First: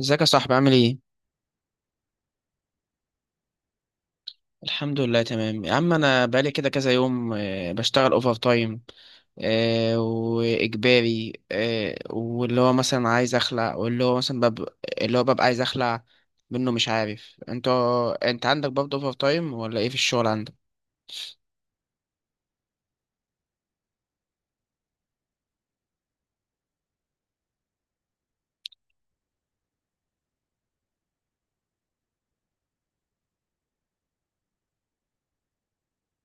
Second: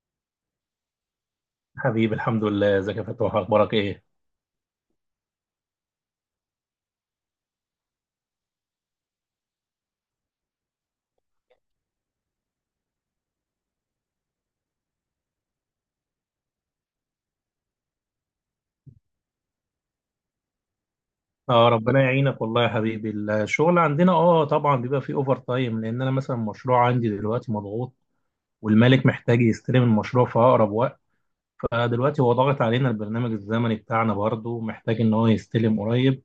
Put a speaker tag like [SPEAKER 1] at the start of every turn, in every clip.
[SPEAKER 1] ازيك يا صاحبي، عامل ايه؟
[SPEAKER 2] حبيبي، الحمد لله. ازيك يا فتوح؟ اخبارك ايه؟
[SPEAKER 1] الحمد لله، تمام يا عم. انا بقالي كده كذا يوم بشتغل اوفر تايم واجباري. واللي هو مثلا عايز اخلع، واللي هو مثلا بب... اللي هو ببقى عايز اخلع منه. مش عارف انت، انت عندك برضه اوفر تايم ولا ايه في الشغل عندك؟
[SPEAKER 2] اه ربنا يعينك والله يا حبيبي. الشغل عندنا طبعا بيبقى فيه اوفر تايم، لان انا مثلا المشروع عندي دلوقتي مضغوط، والمالك محتاج يستلم المشروع في اقرب وقت. فدلوقتي هو ضاغط علينا، البرنامج الزمني بتاعنا برضه محتاج ان هو يستلم قريب.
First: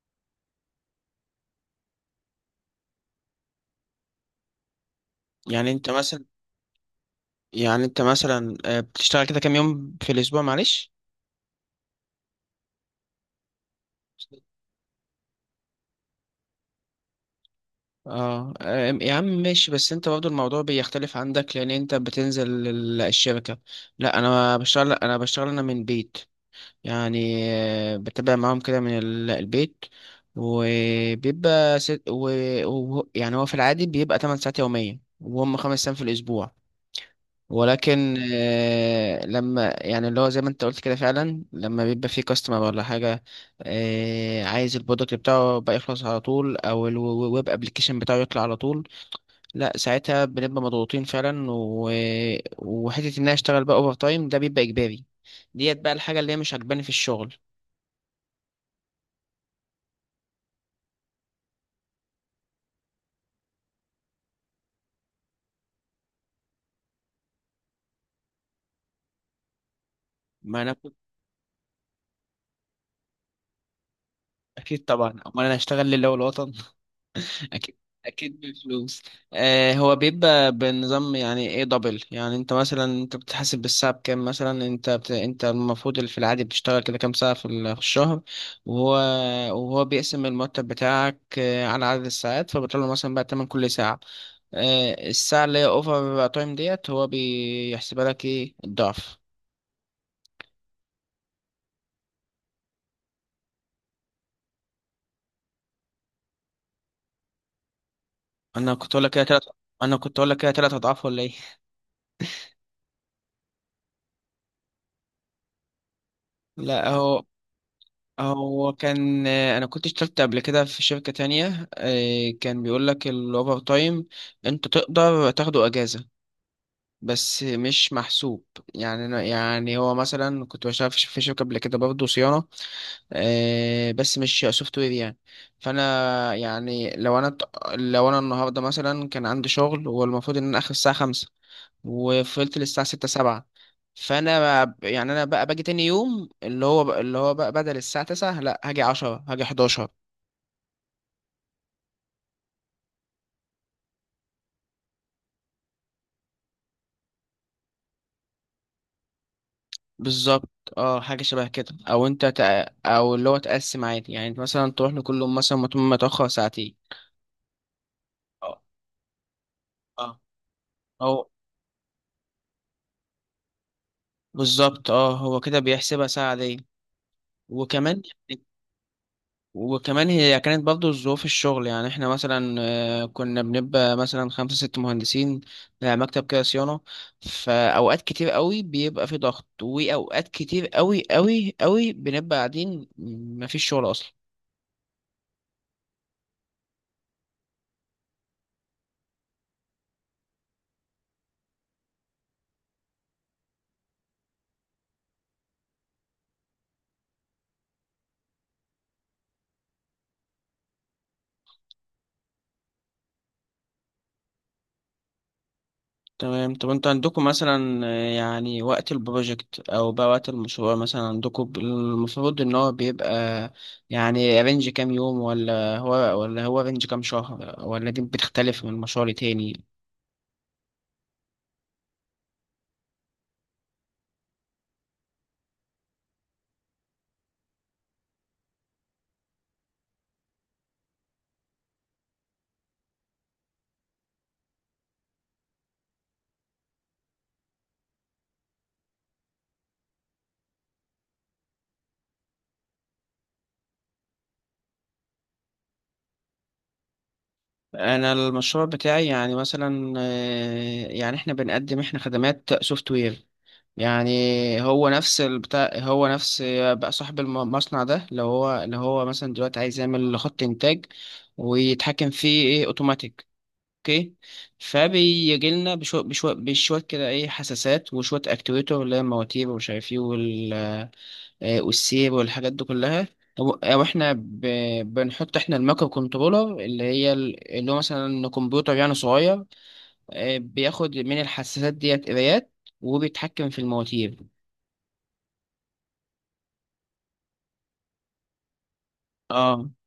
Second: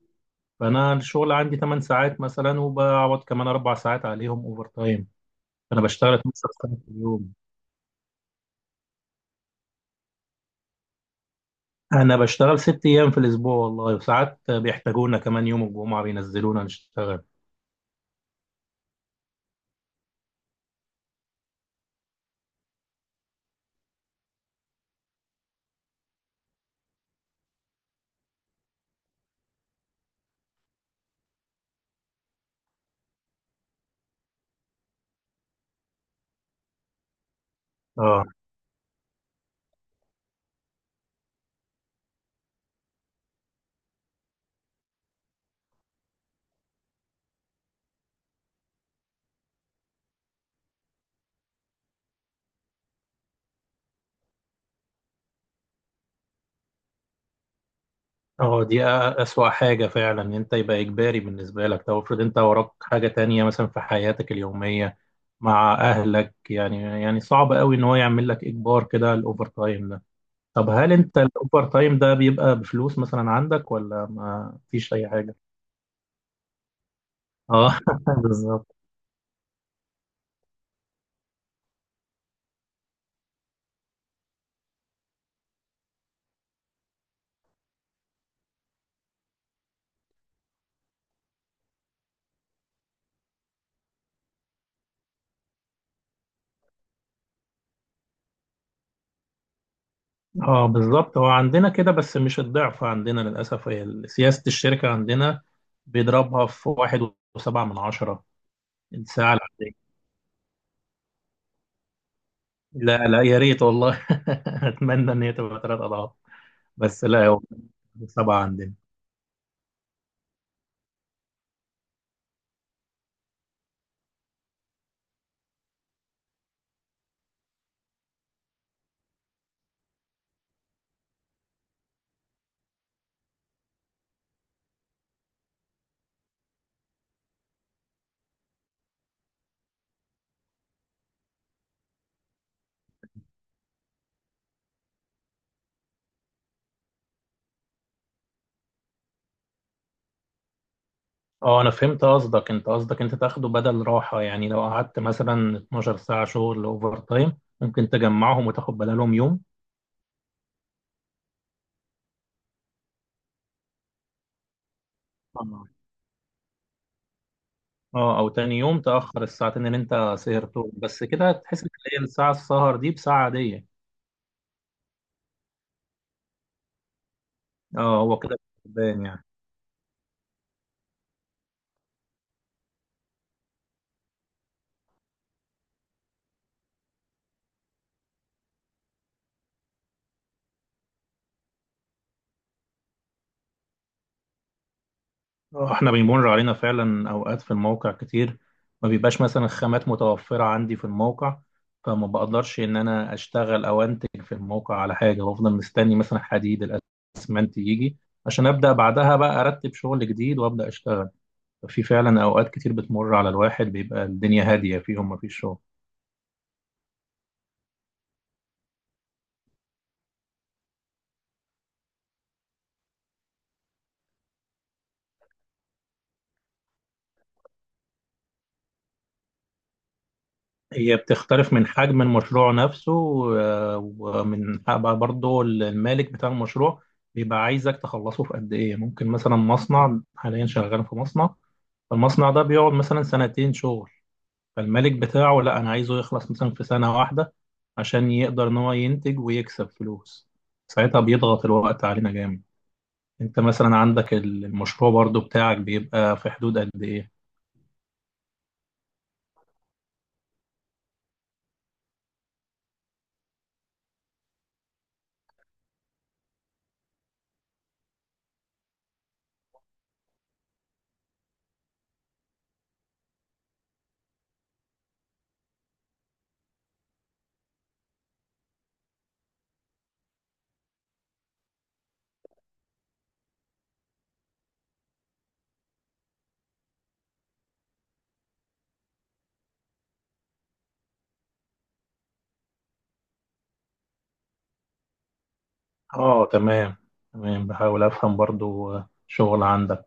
[SPEAKER 2] فانا الشغل عندي 8 ساعات مثلا، وبقعد كمان 4 ساعات عليهم اوفر تايم.
[SPEAKER 1] يعني
[SPEAKER 2] فانا
[SPEAKER 1] انت
[SPEAKER 2] بشتغل
[SPEAKER 1] مثلا
[SPEAKER 2] 12 ساعه في اليوم.
[SPEAKER 1] يعني انت مثلا بتشتغل كده كام يوم في الاسبوع، معلش؟
[SPEAKER 2] انا بشتغل 6 ايام في الاسبوع والله، وساعات بيحتاجونا كمان يوم الجمعه بينزلونا نشتغل.
[SPEAKER 1] اه. يا عم ماشي، بس انت برضه الموضوع بيختلف عندك، لان انت بتنزل الشركة. لا انا بشتغل انا من البيت. يعني بتابع معاهم كده من البيت. وبيبقى ست و... يعني هو في العادي بيبقى 8 ساعات يوميا، وهم خمس ايام في الاسبوع. ولكن
[SPEAKER 2] اه.
[SPEAKER 1] لما يعني اللي هو زي ما انت قلت كده فعلا، لما بيبقى في كاستمر ولا حاجة عايز البرودكت بتاعه بقى يخلص على طول، او الويب ابلكيشن بتاعه يطلع على طول، لا ساعتها بنبقى مضغوطين فعلا. وحته ان انا اشتغل بقى اوفر تايم ده بيبقى اجباري. ديت بقى الحاجه اللي هي مش عجباني في الشغل.
[SPEAKER 2] اه دي أ- أسوأ حاجة فعلا إن أنت يبقى إجباري بالنسبة لك. طب افرض أنت وراك حاجة تانية مثلا في حياتك اليومية مع أهلك، يعني صعب قوي إن هو يعمل لك إجبار كده الأوفر تايم ده.
[SPEAKER 1] ما
[SPEAKER 2] طب
[SPEAKER 1] انا
[SPEAKER 2] هل
[SPEAKER 1] كنت
[SPEAKER 2] أنت الأوفر تايم ده بيبقى بفلوس مثلا عندك ولا ما
[SPEAKER 1] اكيد
[SPEAKER 2] فيش أي
[SPEAKER 1] طبعا،
[SPEAKER 2] حاجة؟
[SPEAKER 1] امال انا اشتغل لله والوطن.
[SPEAKER 2] اه
[SPEAKER 1] اكيد. اكيد
[SPEAKER 2] بالظبط.
[SPEAKER 1] بفلوس. آه، هو بيبقى بنظام يعني ايه، دبل. يعني انت مثلا، انت بتحاسب بالساعه بكام؟ مثلا انت المفروض اللي في العادي بتشتغل كده كام ساعه في الشهر، وهو وهو بيقسم المرتب بتاعك على عدد الساعات، فبيطلع له مثلا بقى تمن كل ساعه. آه، الساعه اللي هي اوفر تايم ديت هو بيحسبها لك ايه، الضعف؟
[SPEAKER 2] اه، بالظبط. هو عندنا كده بس مش الضعف عندنا، للأسف هي سياسة الشركة عندنا. بيضربها في واحد وسبعة من عشرة
[SPEAKER 1] انا كنت اقول لك كده
[SPEAKER 2] الساعة
[SPEAKER 1] تلات
[SPEAKER 2] العادية.
[SPEAKER 1] انا كنت اقول لك كده تلات اضعاف ولا ايه؟
[SPEAKER 2] لا، لا، يا ريت والله. اتمنى ان هي تبقى 3 اضعاف.
[SPEAKER 1] لا
[SPEAKER 2] بس
[SPEAKER 1] هو
[SPEAKER 2] لا، هو سبعه
[SPEAKER 1] هو
[SPEAKER 2] عندنا.
[SPEAKER 1] كان انا كنت اشتغلت قبل كده في شركة تانية، كان بيقول لك الاوفر تايم انت تقدر تاخده اجازة، بس مش محسوب. يعني يعني هو مثلا كنت بشتغل في شركة قبل كده، برضه صيانة، بس مش سوفت وير يعني. فانا يعني لو انا النهارده مثلا كان عندي شغل، والمفروض ان انا اخر الساعة خمسة، وفضلت للساعة ستة سبعة، يعني انا بقى باجي تاني يوم اللي هو بقى بدل الساعه 9، لا هاجي 10، هاجي 11.
[SPEAKER 2] اه، انا فهمت قصدك انت قصدك انت تاخده بدل راحه يعني، لو قعدت مثلا 12 ساعه شغل اوفر تايم، ممكن تجمعهم وتاخد بدلهم يوم.
[SPEAKER 1] بالظبط. اه، حاجه شبه كده، او اللي هو تقسم عادي. يعني انت مثلا تروح لكل يوم مثلا
[SPEAKER 2] اه.
[SPEAKER 1] متاخر ساعتين.
[SPEAKER 2] او تاني
[SPEAKER 1] اه.
[SPEAKER 2] يوم تاخر الساعتين اللي
[SPEAKER 1] اه.
[SPEAKER 2] انت سهرتهم، بس
[SPEAKER 1] او
[SPEAKER 2] كده تحس ان هي الساعه، السهر دي بساعه عاديه.
[SPEAKER 1] بالظبط، اه هو كده بيحسبها ساعه دي. وكمان
[SPEAKER 2] اه، هو كده كسبان يعني.
[SPEAKER 1] وكمان هي كانت برضه ظروف الشغل. يعني احنا مثلا كنا بنبقى مثلا خمسة ست مهندسين، مكتب كده صيانة. فأوقات كتير قوي بيبقى في ضغط، وأوقات كتير قوي قوي قوي بنبقى قاعدين، مفيش شغل أصلا.
[SPEAKER 2] احنا بيمر علينا فعلا اوقات في الموقع كتير. ما بيبقاش مثلا الخامات متوفرة عندي في الموقع، فما بقدرش ان انا اشتغل او انتج في الموقع على حاجة، وافضل مستني مثلا حديد الاسمنت يجي عشان ابدا بعدها بقى ارتب شغل جديد وابدا اشتغل. في فعلا اوقات كتير بتمر على الواحد بيبقى الدنيا هادية فيهم، ما فيش شغل.
[SPEAKER 1] تمام. طب انتوا عندكم مثلا يعني وقت البروجكت أو بقى وقت المشروع، مثلا عندكم المفروض إن هو بيبقى يعني رينج كام يوم، ولا هو رينج كام شهر، ولا دي بتختلف من مشروع لتاني؟
[SPEAKER 2] هي بتختلف من حجم المشروع نفسه، ومن بقى برضه المالك بتاع المشروع بيبقى عايزك تخلصه في قد ايه. ممكن مثلا مصنع، حاليا شغال في مصنع، فالمصنع ده بيقعد مثلا سنتين شغل، فالمالك بتاعه لا، انا عايزه يخلص مثلا في سنة واحدة عشان يقدر ان هو ينتج ويكسب فلوس. ساعتها بيضغط الوقت علينا جامد. انت مثلا عندك المشروع برضه بتاعك بيبقى في حدود قد ايه؟
[SPEAKER 1] انا المشروع بتاعي يعني مثلا يعني احنا بنقدم احنا خدمات سوفت وير، يعني. هو نفس. بقى صاحب المصنع ده لو هو مثلا دلوقتي عايز يعمل خط انتاج ويتحكم فيه ايه، اوتوماتيك. اوكي. فبيجي لنا بشوية بشوية بشوية كده، ايه، حساسات وشوية اكتويتر اللي هي المواتير ومش عارف ايه، والسير والحاجات دي كلها. أو إحنا بنحط إحنا المايكرو كنترولر اللي هي اللي هو مثلا كمبيوتر يعني صغير، بياخد من الحساسات ديت قرايات، وبيتحكم في المواتير.
[SPEAKER 2] اه، تمام تمام. بحاول افهم برضه شغل
[SPEAKER 1] اه.
[SPEAKER 2] عندك.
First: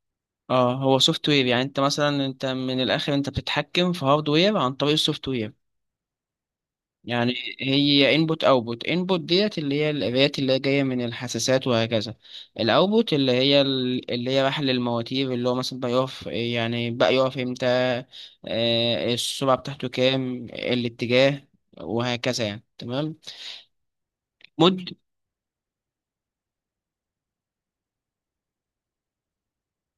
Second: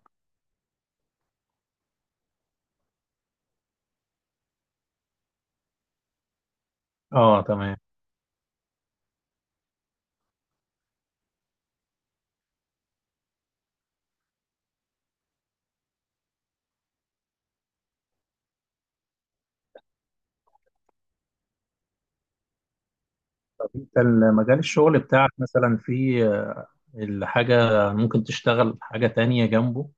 [SPEAKER 1] اه هو سوفت وير. يعني انت مثلا، انت من الاخر انت بتتحكم في هاردوير عن طريق السوفت وير يعني.
[SPEAKER 2] اه، تمام.
[SPEAKER 1] هي انبوت اوتبوت. انبوت ديت اللي هي القراءات اللي هي جايه من الحساسات، وهكذا. الاوتبوت اللي هي اللي هي بحل المواتير، اللي هو مثلا بقى يقف، يعني بقى يقف امتى، السرعه بتاعته كام، الاتجاه، وهكذا يعني. تمام.
[SPEAKER 2] انت مجال
[SPEAKER 1] مد
[SPEAKER 2] الشغل بتاعك مثلا في الحاجة، ممكن تشتغل حاجة تانية جنبه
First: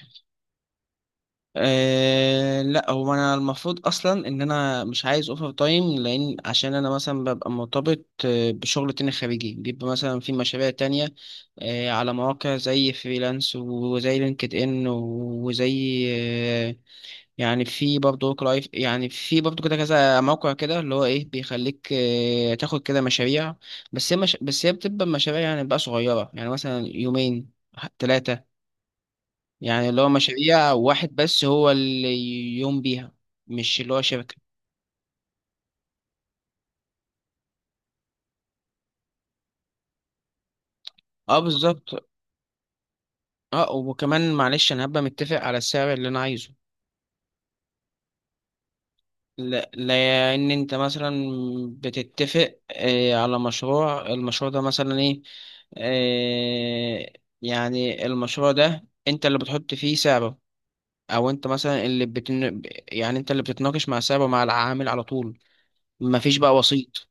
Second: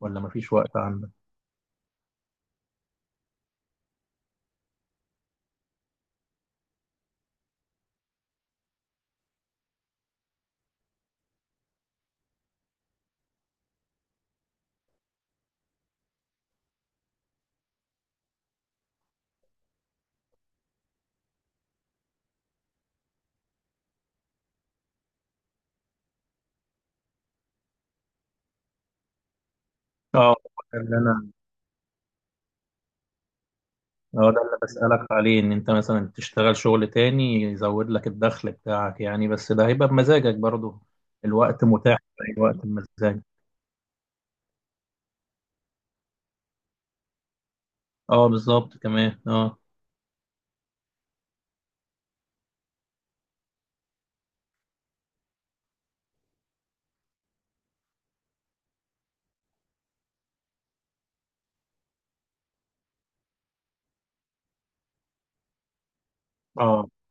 [SPEAKER 2] ولا مفيش وقت عندك؟
[SPEAKER 1] أه لا، هو انا المفروض اصلا ان انا مش عايز اوفر تايم، لان عشان انا مثلا ببقى مرتبط بشغل تاني خارجي، بيبقى مثلا في مشاريع تانية. أه، على مواقع زي فريلانس وزي لينكد ان، وزي يعني في برضه ورك لايف. يعني في برضه كده كذا موقع كده، اللي هو ايه، بيخليك تاخد كده مشاريع. بس هي مش بس هي بتبقى مشاريع يعني بقى صغيرة، يعني مثلا يومين ثلاثة. يعني اللي هو
[SPEAKER 2] اه
[SPEAKER 1] مشاريع
[SPEAKER 2] ده اللي
[SPEAKER 1] واحد
[SPEAKER 2] انا
[SPEAKER 1] بس هو اللي يقوم بيها، مش اللي هو
[SPEAKER 2] اه
[SPEAKER 1] شركة.
[SPEAKER 2] ده اللي بسألك عليه، ان انت مثلا تشتغل شغل تاني يزود لك الدخل بتاعك يعني. بس ده هيبقى بمزاجك برضه،
[SPEAKER 1] اه
[SPEAKER 2] الوقت متاح
[SPEAKER 1] بالظبط.
[SPEAKER 2] في اي وقت بمزاجك.
[SPEAKER 1] اه وكمان معلش انا هبقى متفق على السعر اللي انا عايزه.
[SPEAKER 2] اه بالظبط، كمان اه.
[SPEAKER 1] لا لان انت مثلا بتتفق على مشروع. المشروع ده مثلا ايه آه، يعني المشروع ده انت اللي بتحط فيه سعره، او انت مثلا اللي بتن... يعني انت اللي بتتناقش مع سعره، مع العامل على طول، مفيش بقى
[SPEAKER 2] اه،
[SPEAKER 1] وسيط.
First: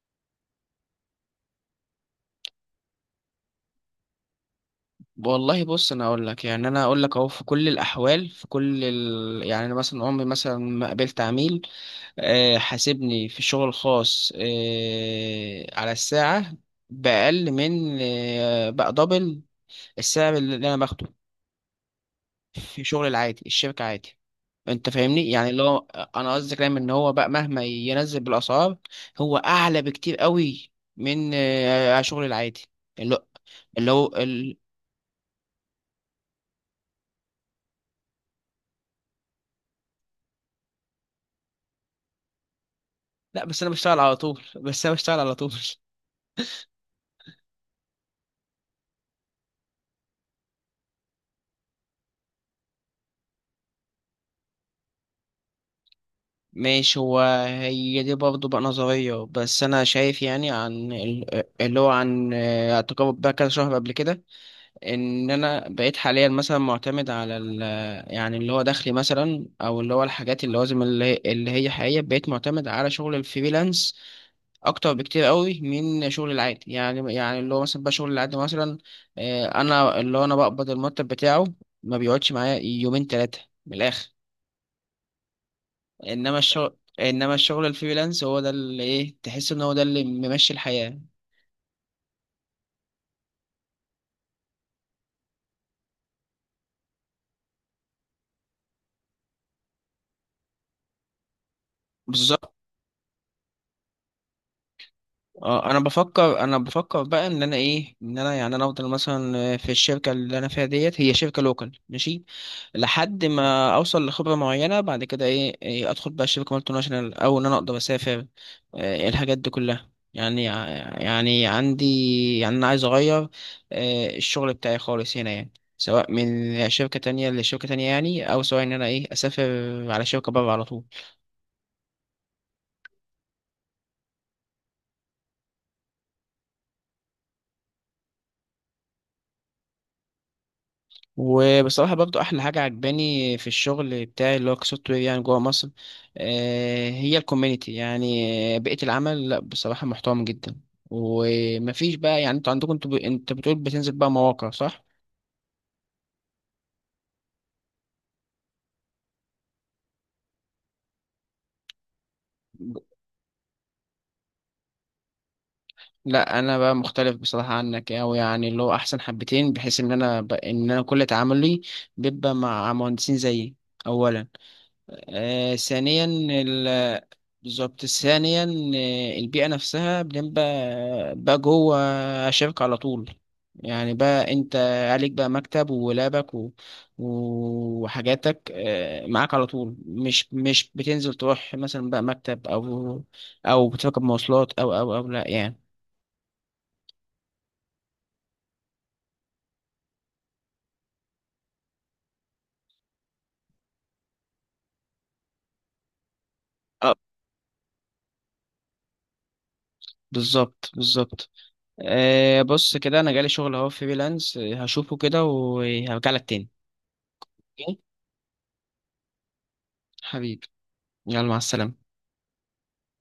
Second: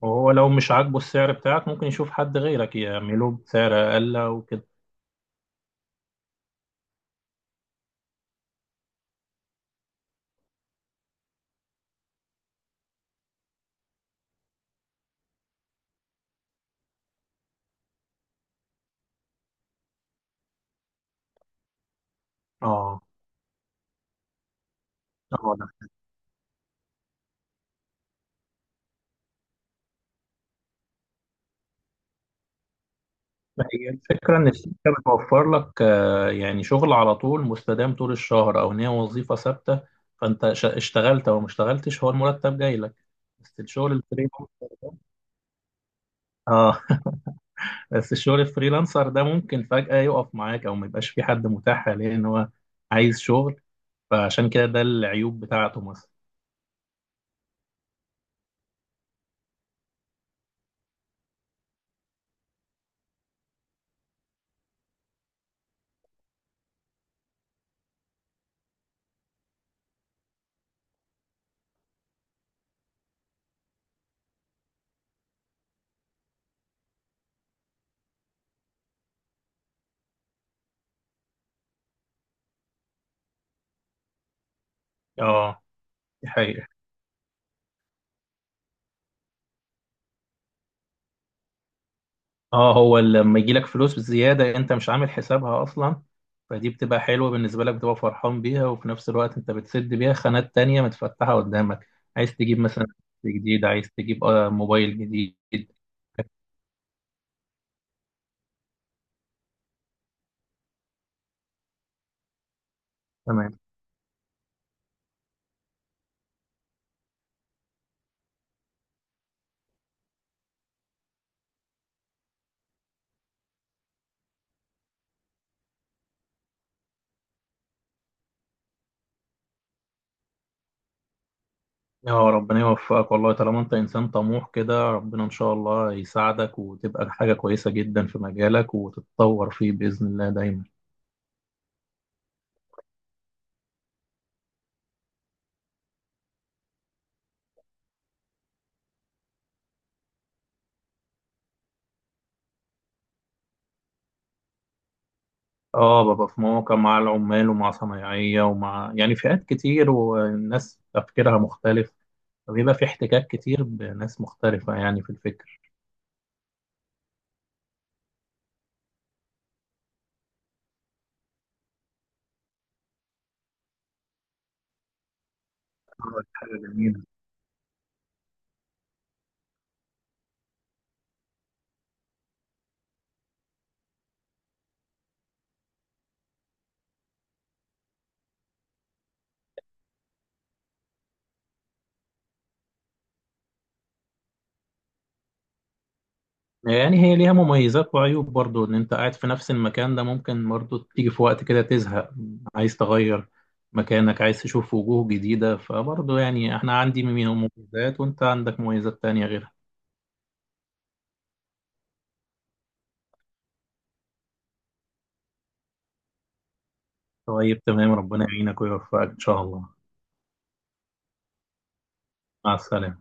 [SPEAKER 2] وهو لو مش عاجبه السعر بتاعك ممكن يشوف حد غيرك يعمله بسعر اقل وكده.
[SPEAKER 1] والله بص، انا اقول لك، يعني انا اقول لك اهو في كل الاحوال، يعني انا مثلا عمري مثلا ما قابلت عميل حاسبني في الشغل الخاص على الساعه باقل من بقى دبل السعر اللي انا باخده في
[SPEAKER 2] اه.
[SPEAKER 1] شغل العادي الشركه عادي. انت فاهمني
[SPEAKER 2] اه،
[SPEAKER 1] يعني اللي هو، انا قصدي كلام ان هو بقى مهما ينزل بالاسعار، هو اعلى بكتير قوي من شغل العادي اللي هو
[SPEAKER 2] هي
[SPEAKER 1] اللي هو
[SPEAKER 2] الفكرة إن الشركة بتوفر لك يعني شغل على طول مستدام طول الشهر، أو إن هي وظيفة ثابتة. فأنت اشتغلت أو ما اشتغلتش، هو المرتب جاي لك.
[SPEAKER 1] لا،
[SPEAKER 2] بس الشغل الفريلانسر
[SPEAKER 1] بس انا
[SPEAKER 2] ده
[SPEAKER 1] بشتغل على طول.
[SPEAKER 2] آه بس الشغل الفريلانسر ده ممكن فجأة يقف معاك، أو ما يبقاش في حد متاح حاليا إن هو عايز شغل. فعشان كده ده العيوب بتاعته مثلا.
[SPEAKER 1] ماشي هو هي دي برضه بقى نظرية، بس أنا شايف، يعني عن اللي هو عن تجارب بقى كذا شهر قبل كده، إن أنا بقيت حاليا مثلا معتمد على ال، يعني اللي هو دخلي مثلا، أو اللي هو الحاجات اللوازم اللي هي حقيقية، بقيت معتمد على شغل الفريلانس أكتر بكتير قوي من شغل العادي. يعني اللي هو مثلا بقى شغل العادي مثلا، أنا اللي هو أنا بقبض المرتب بتاعه، ما بيقعدش معايا يومين تلاتة من الآخر.
[SPEAKER 2] آه، دي حقيقة.
[SPEAKER 1] انما الشغل الفريلانس هو ده اللي ايه، تحس ان هو ده اللي ممشي الحياة.
[SPEAKER 2] اه، هو لما يجي لك فلوس زيادة انت مش عامل حسابها اصلا، فدي بتبقى حلوة بالنسبة لك، بتبقى فرحان بيها، وفي نفس الوقت انت بتسد بيها خانات تانية متفتحة قدامك. عايز
[SPEAKER 1] بالظبط.
[SPEAKER 2] تجيب مثلا جديد، عايز تجيب موبايل جديد.
[SPEAKER 1] اه انا بفكر بقى ان انا ايه، ان انا يعني انا افضل مثلا في الشركة اللي انا فيها ديت، هي شركة لوكال، ماشي، لحد
[SPEAKER 2] تمام.
[SPEAKER 1] ما اوصل لخبره معينه. بعد كده ايه, ادخل بقى شركه مالتي ناشونال، او ان انا اقدر اسافر، إيه، الحاجات دي كلها يعني. يعني عندي، يعني انا عايز اغير، إيه، الشغل بتاعي خالص هنا يعني، سواء من شركه تانية لشركه تانية يعني، او سواء ان انا ايه، اسافر على شركه بره على طول.
[SPEAKER 2] يا ربنا يوفقك والله، طالما انت انسان طموح كده ربنا ان شاء الله يساعدك وتبقى حاجة كويسة جدا في مجالك وتتطور فيه بإذن الله دايما.
[SPEAKER 1] وبصراحة برضو أحلى حاجة عجباني في الشغل بتاعي اللي هو كسوفت وير، يعني جوه مصر، هي الكوميونيتي، يعني بيئة العمل، لا بصراحة محترم جدا. ومفيش بقى يعني، انتوا عندكم، انت بتقول بتنزل بقى مواقع، صح؟
[SPEAKER 2] اه، ببقى في مواقع مع العمال ومع صنايعية ومع يعني فئات كتير، والناس تفكيرها مختلف، فبيبقى في احتكاك كتير بناس مختلفة يعني في الفكر.
[SPEAKER 1] لا انا بقى مختلف بصراحه عنك اوي، يعني اللي هو احسن حبتين، بحيث ان ان انا كل تعاملي بيبقى مع مهندسين زيي اولا. آه، ثانيا
[SPEAKER 2] اه، دي حاجة جميلة.
[SPEAKER 1] بالظبط، ثانيا البيئة نفسها بنبقى بقى جوه شركة على طول. يعني بقى انت عليك بقى مكتب ولابك وحاجاتك معاك على طول، مش بتنزل تروح مثلا بقى مكتب، او او بتركب مواصلات، او لا يعني.
[SPEAKER 2] يعني هي ليها مميزات وعيوب برضو، ان انت قاعد في نفس المكان ده ممكن برضو تيجي في وقت كده تزهق، عايز تغير مكانك، عايز تشوف وجوه جديدة. فبرضو يعني احنا
[SPEAKER 1] اه
[SPEAKER 2] عندي من مميزات وانت عندك مميزات تانية غيرها.
[SPEAKER 1] بالظبط، بالظبط. بص كده، انا جالي شغل اهو فريلانس، هشوفه كده وهرجع لك تاني.
[SPEAKER 2] طيب،
[SPEAKER 1] أوكي؟
[SPEAKER 2] تمام. ربنا يعينك ويوفقك ان شاء الله.
[SPEAKER 1] حبيبي، يلا، مع السلامة.
[SPEAKER 2] مع السلامة.